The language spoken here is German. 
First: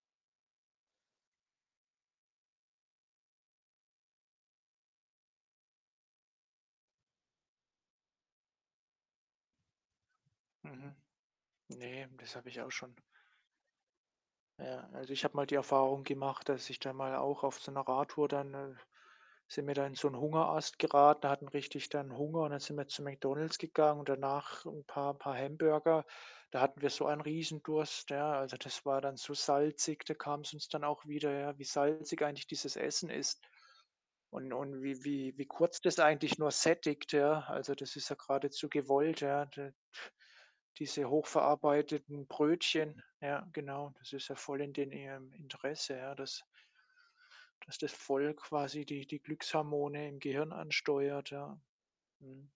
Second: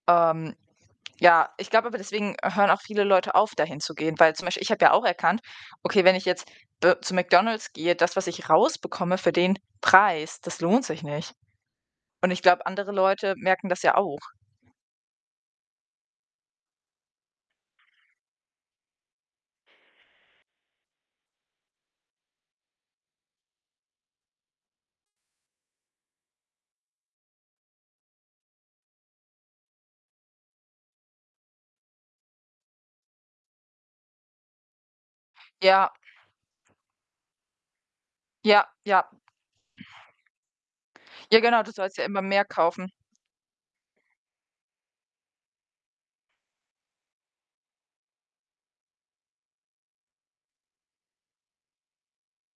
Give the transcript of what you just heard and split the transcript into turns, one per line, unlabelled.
Ähm. Ja, ich glaube aber, deswegen hören auch viele Leute auf, dahinzugehen. Weil zum Beispiel, ich habe ja auch erkannt: „Okay, wenn ich jetzt d zu McDonald's gehe, das, was ich rausbekomme für den Preis, das lohnt
Mhm.
sich nicht.“
Ne,
Und
das
ich
habe ich
glaube,
auch
andere
schon
Leute merken das ja auch.
Ja, also, ich habe mal die Erfahrung gemacht, dass ich dann mal auch auf so 'ner Radtour dann, äh, sind wir da in so 'nen Hungerast geraten, hatten richtig dann Hunger und dann sind wir zu McDonald's gegangen und dann nach 'n paar paar Hamburger, da hatten wir so ein Riesendurst, ja. Also, das war dann so salzig, da kam es uns dann auch wieder, ja, wie salzig eigentlich dieses Essen ist und und wie wie wie kurz
Ja.
das eigentlich nur sättigt, ja. Also, das ist ja
Ja,
geradezu
ja.
gewollt, ja. D Diese hoch
Ja, genau, du sollst ja immer
verarbeiteten
mehr kaufen.
Brötchen ja, genau, das ist ja voll in den ihrem Interesse, ja, dass dass das voll quasi die die Glückshormone im Gehirn ansteuert, ja. Mhm.